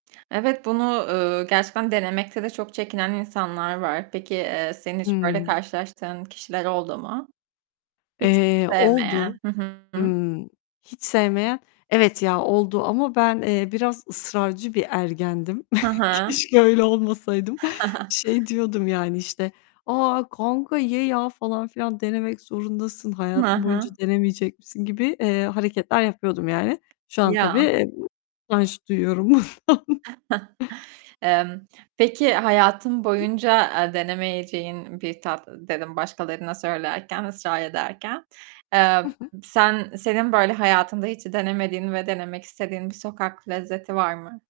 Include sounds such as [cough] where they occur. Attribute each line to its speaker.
Speaker 1: Evet bunu, eee, gerçekten denemekte de çok çekinen insanlar var. Peki, eee, senin hiç böyle
Speaker 2: Hımm.
Speaker 1: karşılaştığın kişiler oldu mu? Hiç
Speaker 2: Eee,
Speaker 1: sevmeyen,
Speaker 2: oldu.
Speaker 1: hı hı.
Speaker 2: Imm, hiç sevmeyen evet ya oldu ama ben, eee, biraz ısrarcı bir ergendim.
Speaker 1: Hı hı.
Speaker 2: Keşke öyle olmasaydım.
Speaker 1: [chuckles]
Speaker 2: Şey diyordum yani, işte, "A, kanka ye ya falan filan denemek zorundasın,
Speaker 1: Hı
Speaker 2: hayatın boyunca
Speaker 1: hı.
Speaker 2: denemeyecek misin?" gibi, eee, hareketler yapıyordum yani. Şu an tabii,
Speaker 1: Ya.
Speaker 2: eee, utanç duyuyorum bundan.
Speaker 1: [chuckles] Emm, peki hayatın boyunca, eee, denemeyeceğin bir tat dedim başkalarına söylerken, ısrar ederken.
Speaker 2: Hı
Speaker 1: Eee,
Speaker 2: hı.
Speaker 1: sen senin böyle hayatında hiç denemediğin ve denemek istediğin bir sokak lezzeti var mı?